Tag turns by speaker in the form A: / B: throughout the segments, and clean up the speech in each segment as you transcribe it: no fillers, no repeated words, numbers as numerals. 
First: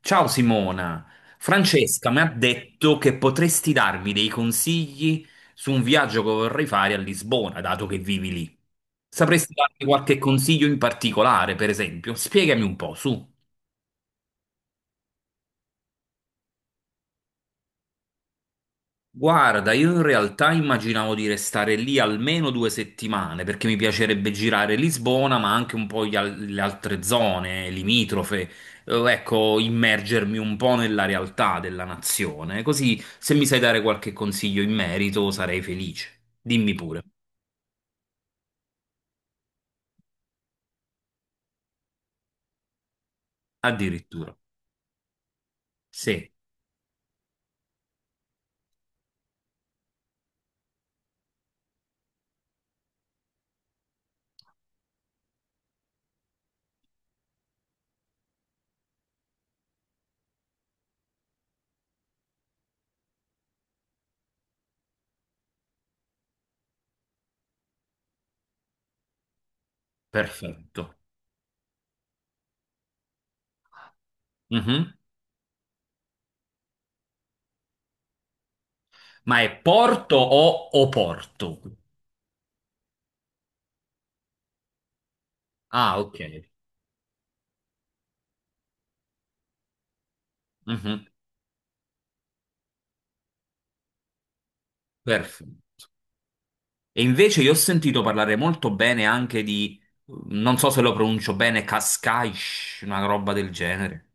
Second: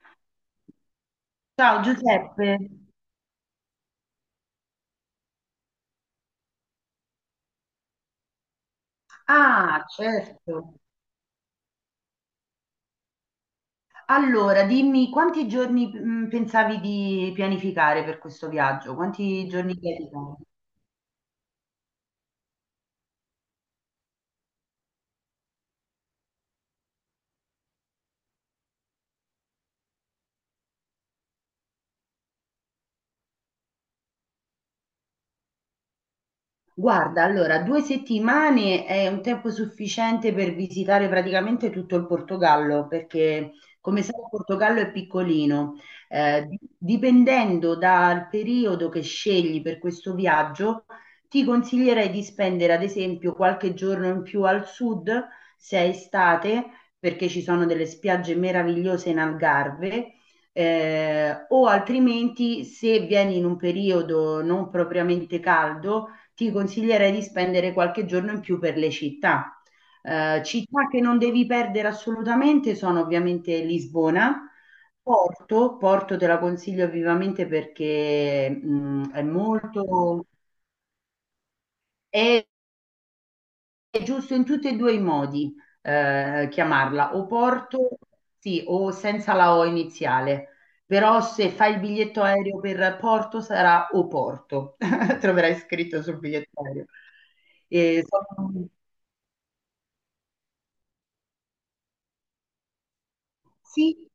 A: Ciao Simona,
B: Ciao
A: Francesca mi ha
B: Giuseppe.
A: detto che potresti darmi dei consigli su un viaggio che vorrei fare a Lisbona, dato che vivi lì. Sapresti darmi
B: Ah,
A: qualche consiglio in
B: certo.
A: particolare, per esempio? Spiegami un po', su.
B: Allora, dimmi quanti giorni pensavi di pianificare per questo viaggio? Quanti
A: Guarda,
B: giorni
A: io in
B: pianificare?
A: realtà immaginavo di restare lì almeno due settimane perché mi piacerebbe girare Lisbona, ma anche un po' le altre zone limitrofe. Ecco, immergermi un po' nella realtà della nazione. Così, se mi sai dare qualche consiglio in merito, sarei felice. Dimmi pure.
B: Guarda, allora, 2 settimane è un tempo sufficiente per visitare praticamente tutto il Portogallo, perché come sai il
A: Addirittura.
B: Portogallo è piccolino.
A: Sì,
B: Dipendendo dal periodo che scegli per questo viaggio, ti consiglierei di spendere ad esempio qualche giorno in più al sud, se è estate, perché ci sono delle spiagge meravigliose in Algarve. O altrimenti se vieni in un periodo non propriamente caldo, ti consiglierei di spendere qualche giorno in più per le città. Città
A: perfetto.
B: che non devi perdere assolutamente sono ovviamente Lisbona,
A: Mhm.
B: Porto. Porto te la consiglio vivamente perché
A: Ma è Porto o Oporto?
B: è, è giusto in tutti e due i modi
A: Ah, ok.
B: chiamarla, o Porto, sì, o senza la O iniziale.
A: Mhm.
B: Però se fai il biglietto aereo per Porto sarà o Porto, troverai
A: Perfetto.
B: scritto sul biglietto aereo.
A: E invece io ho sentito
B: E
A: parlare
B: sono-
A: molto bene anche di, non so se lo pronuncio bene, Cascais, una roba del genere.
B: Sì,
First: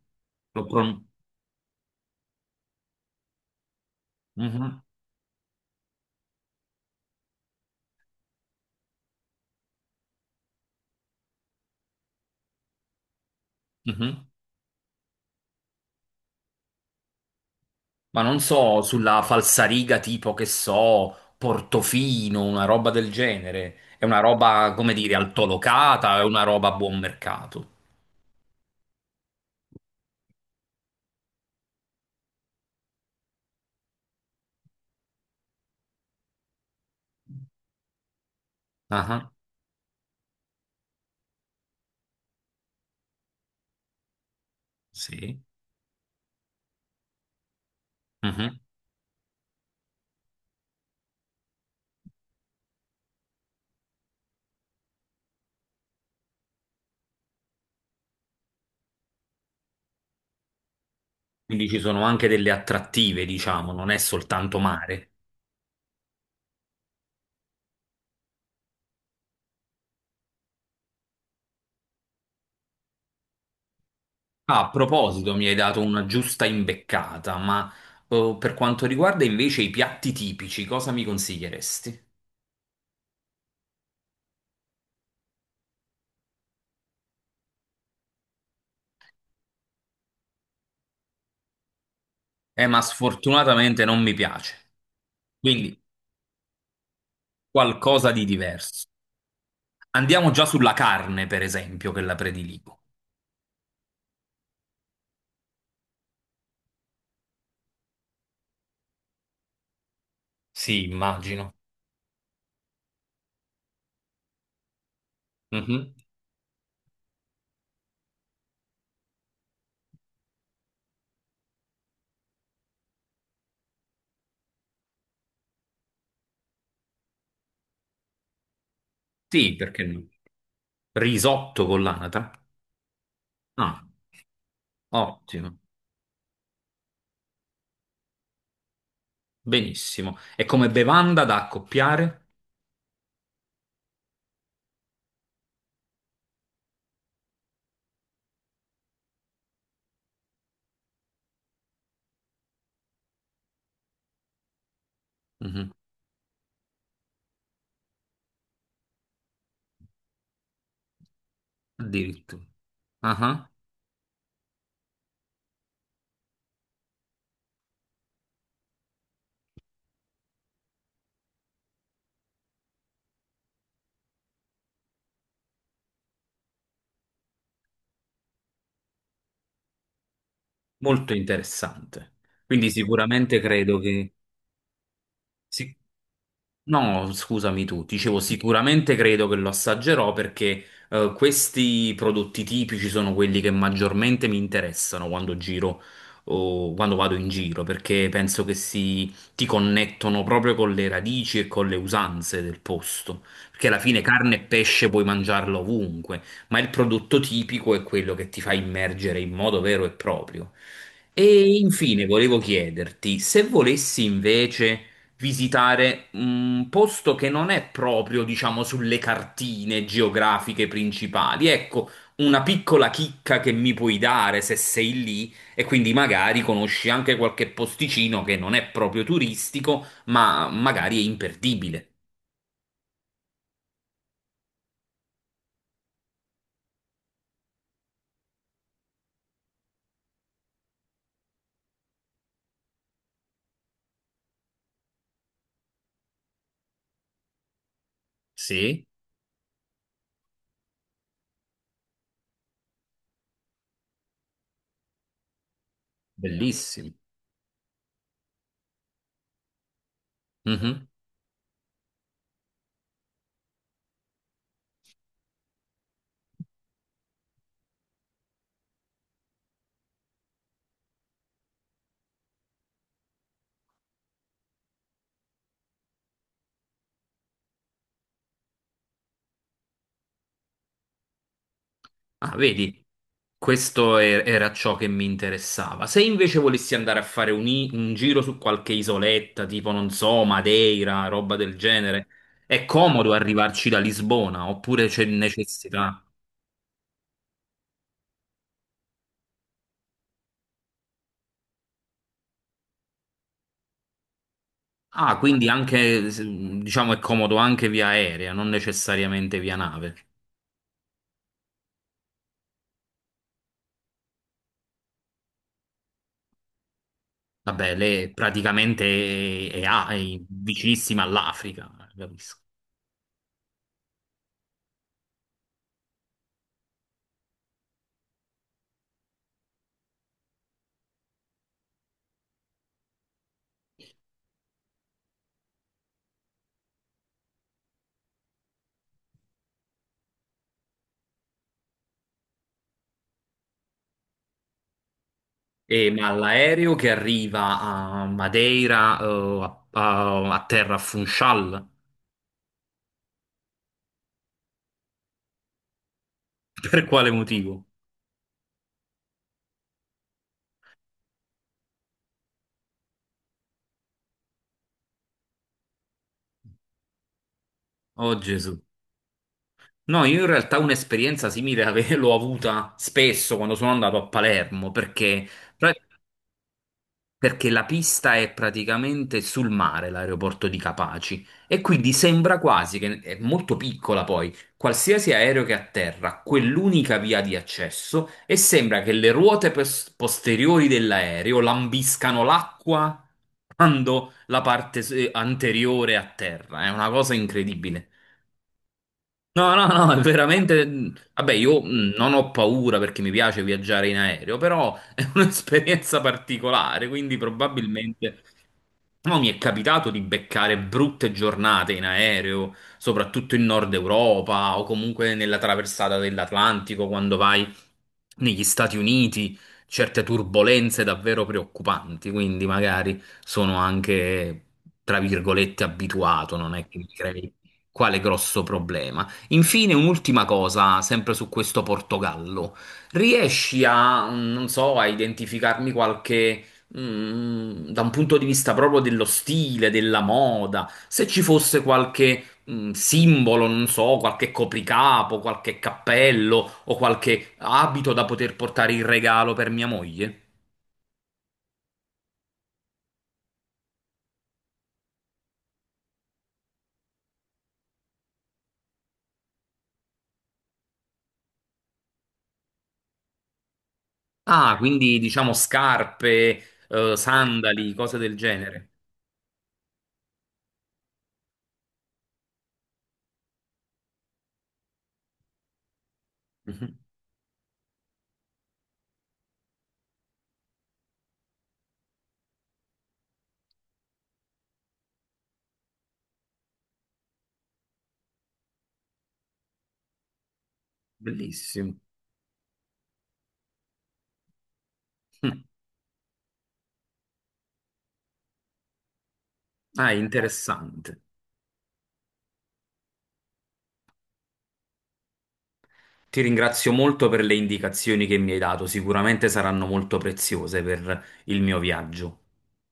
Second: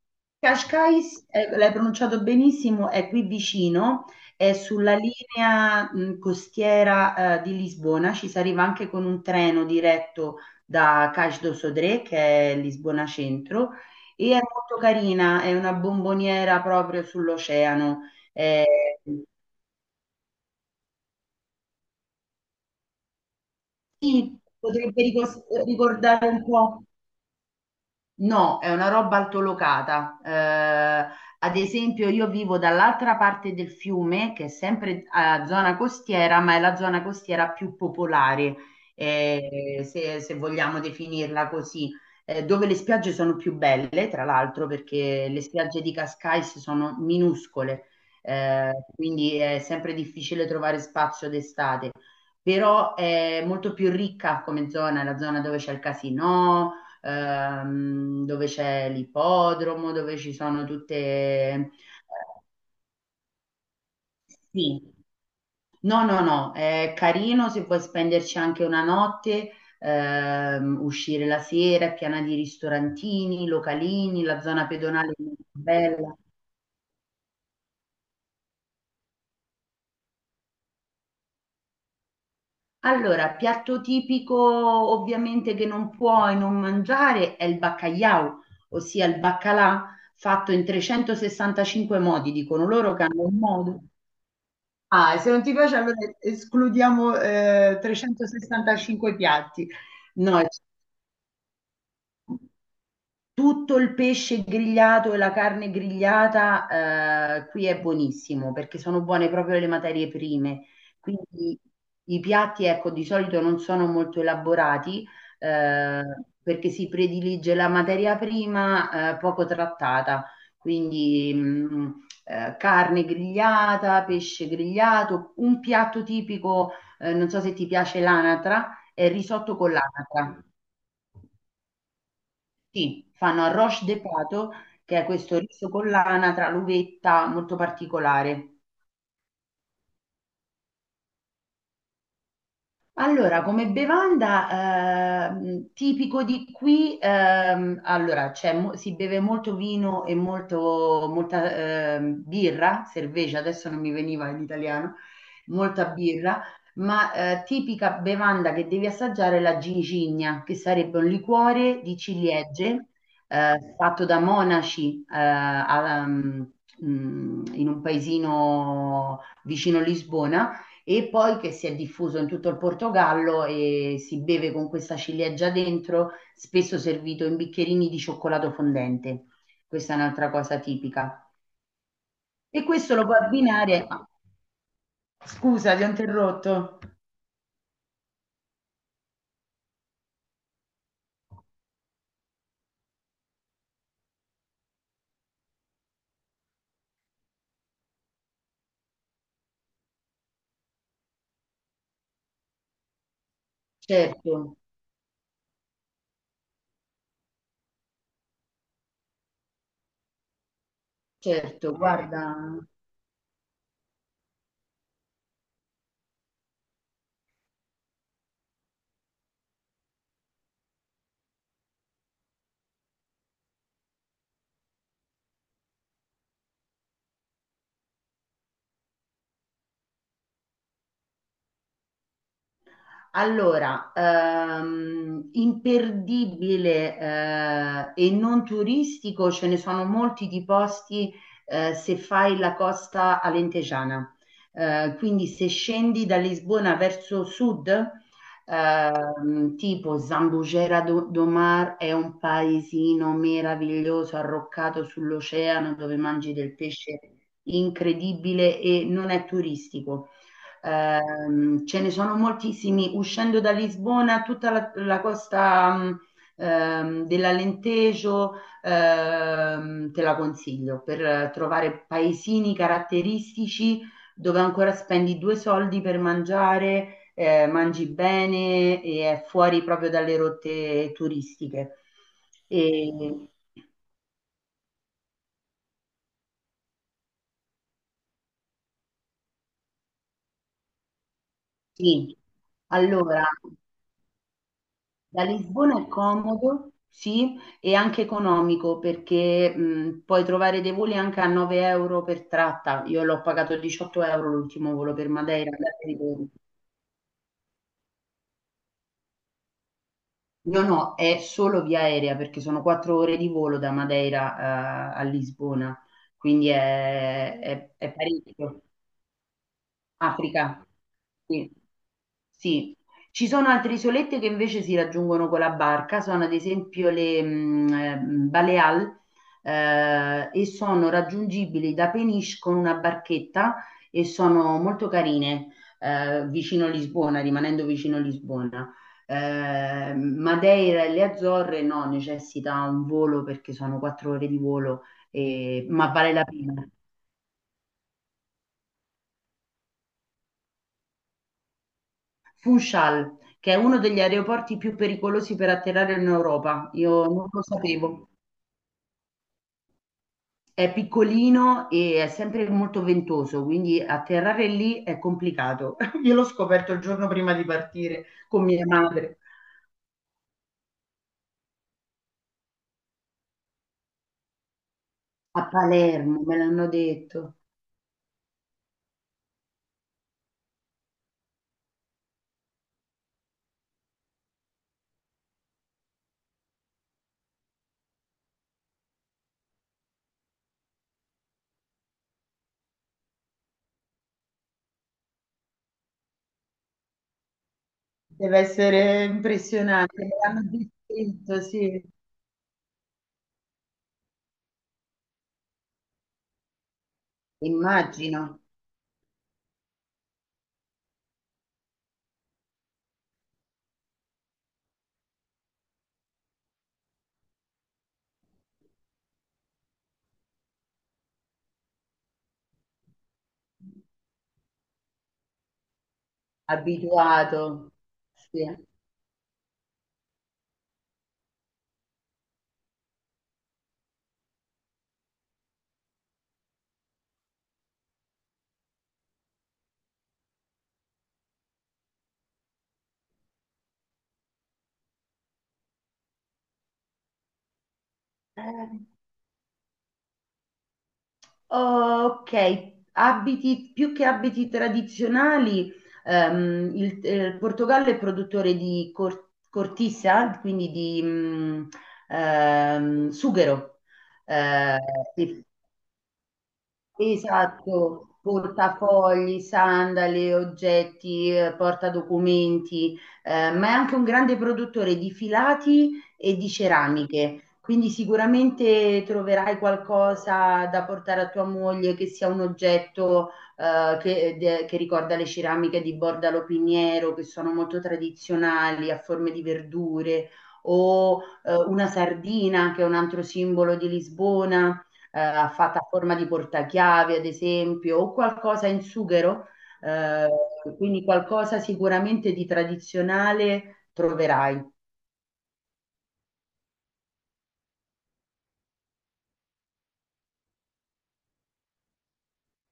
A: Lo pron-
B: Cascais, l'hai pronunciato benissimo, è qui vicino, è
A: Mhm,
B: sulla linea costiera di Lisbona, ci si arriva anche con un treno diretto da Cais do Sodré, che è Lisbona Centro,
A: mhm.
B: e è molto carina, è una bomboniera proprio sull'oceano.
A: Ma non so,
B: Eh,
A: sulla falsariga tipo che so, Portofino, una roba del genere. È una roba, come
B: Potrebbe
A: dire, altolocata, è
B: ricordare
A: una
B: un
A: roba a
B: po'.
A: buon mercato.
B: No, è una roba altolocata. Ad esempio, io vivo dall'altra parte del fiume, che è sempre a zona costiera, ma è la zona costiera più popolare,
A: Ah,
B: se vogliamo definirla così, dove le spiagge sono più belle, tra l'altro, perché
A: sì.
B: le spiagge di Cascais sono minuscole,
A: Mhm.
B: quindi è sempre difficile trovare spazio d'estate. Però è molto più ricca come zona, è la zona dove c'è il casino dove c'è l'ippodromo, dove ci sono tutte.
A: Quindi ci sono anche delle attrattive, diciamo, non è soltanto
B: Sì,
A: mare.
B: no, no, no, è carino se puoi spenderci anche una notte, uscire la sera, è piena di ristorantini, localini, la zona
A: Ah, a
B: pedonale è
A: proposito,
B: molto
A: mi hai dato una
B: bella.
A: giusta imbeccata, ma per quanto riguarda invece i piatti tipici, cosa mi consiglieresti?
B: Allora, piatto tipico ovviamente che non puoi non mangiare è il baccagliau, ossia il baccalà fatto in 365 modi, dicono
A: Ma
B: loro che hanno un modo.
A: sfortunatamente non mi piace,
B: Ah, se non ti
A: quindi
B: piace allora escludiamo
A: qualcosa di diverso.
B: 365 piatti.
A: Andiamo
B: No,
A: già sulla carne, per esempio, che la prediligo.
B: tutto il pesce grigliato e la carne grigliata, qui è buonissimo perché sono buone proprio le materie prime.
A: Sì, immagino.
B: Quindi i piatti, ecco, di solito non sono molto elaborati,
A: Mhm.
B: eh, perché si predilige la materia prima, poco trattata. Quindi, carne grigliata, pesce grigliato, un piatto tipico, non so se ti piace l'anatra, è il
A: Sì,
B: risotto con
A: perché no?
B: l'anatra.
A: Risotto con l'anatra?
B: Sì, fanno
A: Ah,
B: arroz de pato, che è questo
A: ottimo,
B: riso con l'anatra, l'uvetta, molto particolare.
A: benissimo. E come bevanda da accoppiare?
B: Allora, come bevanda tipico di qui, allora, si beve molto vino e molta birra, cerveza, adesso non mi veniva in italiano,
A: Mhm.
B: molta birra, ma tipica bevanda che devi assaggiare è la gingigna, che sarebbe un liquore di
A: Addirittura.
B: ciliegie
A: Ah,
B: fatto da monaci in un paesino vicino Lisbona e poi che si è diffuso in tutto il Portogallo e si beve con questa ciliegia dentro, spesso servito in bicchierini di cioccolato fondente. Questa è un'altra cosa
A: molto
B: tipica.
A: interessante.
B: E
A: Quindi
B: questo lo puoi
A: sicuramente credo
B: abbinare. Ah,
A: che... sì.
B: scusa, ti ho interrotto.
A: No, scusami tu, dicevo sicuramente credo che lo assaggerò perché questi prodotti tipici sono quelli che maggiormente mi interessano quando giro o quando vado in giro, perché penso che si ti connettono proprio con le radici e con le usanze del posto, perché alla fine carne e
B: Certo,
A: pesce puoi mangiarlo ovunque, ma il prodotto tipico è quello che ti fa immergere in modo vero e proprio. E
B: certo,
A: infine volevo
B: guarda.
A: chiederti se volessi invece visitare un posto che non è proprio, diciamo, sulle cartine geografiche principali. Ecco, una piccola chicca che mi puoi dare se sei lì e quindi magari conosci anche qualche posticino che non è proprio turistico, ma magari è imperdibile.
B: Allora, imperdibile, e non turistico, ce ne sono molti di posti, se fai la costa alentejana. Quindi se scendi da Lisbona verso sud,
A: Sì,
B: tipo Zambugera do Mar è un paesino meraviglioso arroccato sull'oceano dove mangi del
A: bellissimo.
B: pesce incredibile e non è turistico. Ce ne sono moltissimi. Uscendo da Lisbona, tutta la costa dell'Alentejo, te la consiglio per trovare paesini caratteristici dove ancora spendi due soldi per mangiare, mangi bene e è fuori proprio dalle rotte turistiche.
A: Ah, vedi,
B: E,
A: era ciò che mi interessava. Se invece volessi andare a fare un giro su qualche isoletta, tipo, non so, Madeira, roba del genere,
B: sì,
A: è comodo
B: allora.
A: arrivarci da Lisbona oppure c'è
B: Da Lisbona è
A: necessità?
B: comodo, sì, e anche economico perché puoi trovare dei voli anche a 9 € per tratta. Io l'ho pagato 18 € l'ultimo volo per
A: Ah, quindi
B: Madeira, andata e
A: anche,
B: ritorno.
A: diciamo, è comodo anche via aerea, non necessariamente via nave.
B: No, no, è solo via aerea perché sono 4 ore di volo da Madeira a Lisbona, quindi è, è-
A: Vabbè,
B: è
A: lei
B: parecchio.
A: praticamente è, è
B: Africa,
A: vicinissima
B: sì.
A: all'Africa, capisco.
B: Sì. Ci sono altre isolette che invece si raggiungono con la barca, sono ad esempio le Baleal e sono raggiungibili da Peniche con una barchetta e sono molto carine vicino Lisbona, rimanendo vicino Lisbona. Madeira e le Azzorre no, necessita un volo perché sono 4 ore di volo, ma
A: E, ma
B: vale la pena.
A: l'aereo che arriva a Madeira, a terra a Funchal,
B: Funchal, che è uno degli aeroporti più pericolosi per atterrare in Europa.
A: per
B: Io
A: quale
B: non lo
A: motivo?
B: sapevo. È piccolino e è sempre molto ventoso, quindi atterrare lì è complicato. Io l'ho scoperto il giorno prima di partire
A: Oh
B: con
A: Gesù.
B: mia madre
A: No, io in realtà un'esperienza simile l'ho avuta spesso quando sono andato a Palermo, perché
B: a
A: pra-
B: Palermo, me l'hanno detto.
A: perché la pista è praticamente sul mare, l'aeroporto di Capaci, e quindi sembra quasi che è molto piccola poi, qualsiasi aereo che atterra, ha quell'unica via di accesso e sembra che le ruote posteriori dell'aereo lambiscano l'acqua quando la parte anteriore atterra. È una cosa incredibile.
B: Deve essere
A: No, no, no, è
B: impressionante, me l'hanno
A: veramente. Vabbè,
B: descritto,
A: io
B: sì.
A: non ho paura perché mi piace viaggiare in aereo, però è un'esperienza particolare, quindi probabilmente
B: Immagino,
A: no, mi è capitato di beccare brutte giornate in aereo, soprattutto in Nord Europa o comunque nella traversata dell'Atlantico quando vai negli Stati Uniti, certe turbolenze davvero preoccupanti, quindi magari sono anche, tra virgolette, abituato, non è che mi crei
B: abituato.
A: quale grosso
B: Sì.
A: problema. Infine, un'ultima cosa, sempre su questo Portogallo. Riesci a, non so, a identificarmi qualche da un punto di vista proprio dello stile, della moda, se ci fosse qualche simbolo, non so, qualche copricapo, qualche cappello o qualche abito da poter
B: Eh.
A: portare in regalo per mia moglie.
B: Ok, abiti, più che abiti tradizionali, il Portogallo è produttore di cortisa, quindi di sughero.
A: Ah,
B: Eh,
A: quindi diciamo
B: sì.
A: scarpe, sandali, cose del
B: Esatto,
A: genere.
B: portafogli, sandali, oggetti, portadocumenti, ma è anche un grande produttore di filati e di
A: Mhm.
B: ceramiche, quindi sicuramente troverai qualcosa da portare a tua moglie che sia un oggetto che ricorda le ceramiche di Bordalo Piniero, che sono molto tradizionali, a forme di verdure, o
A: Bellissimo.
B: una sardina, che è un altro simbolo di Lisbona
A: Mm.
B: fatta a forma di portachiavi, ad esempio, o qualcosa in sughero,
A: Ah, è
B: eh,
A: interessante.
B: quindi qualcosa sicuramente di tradizionale troverai.
A: Ti ringrazio molto per le indicazioni che mi hai dato, sicuramente saranno molto preziose per il mio viaggio.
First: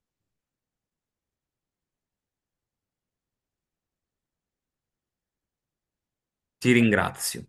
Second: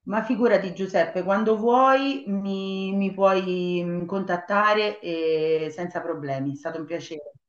B: Ma figurati Giuseppe, quando vuoi mi puoi contattare e senza problemi, è
A: Ti
B: stato un piacere.
A: ringrazio.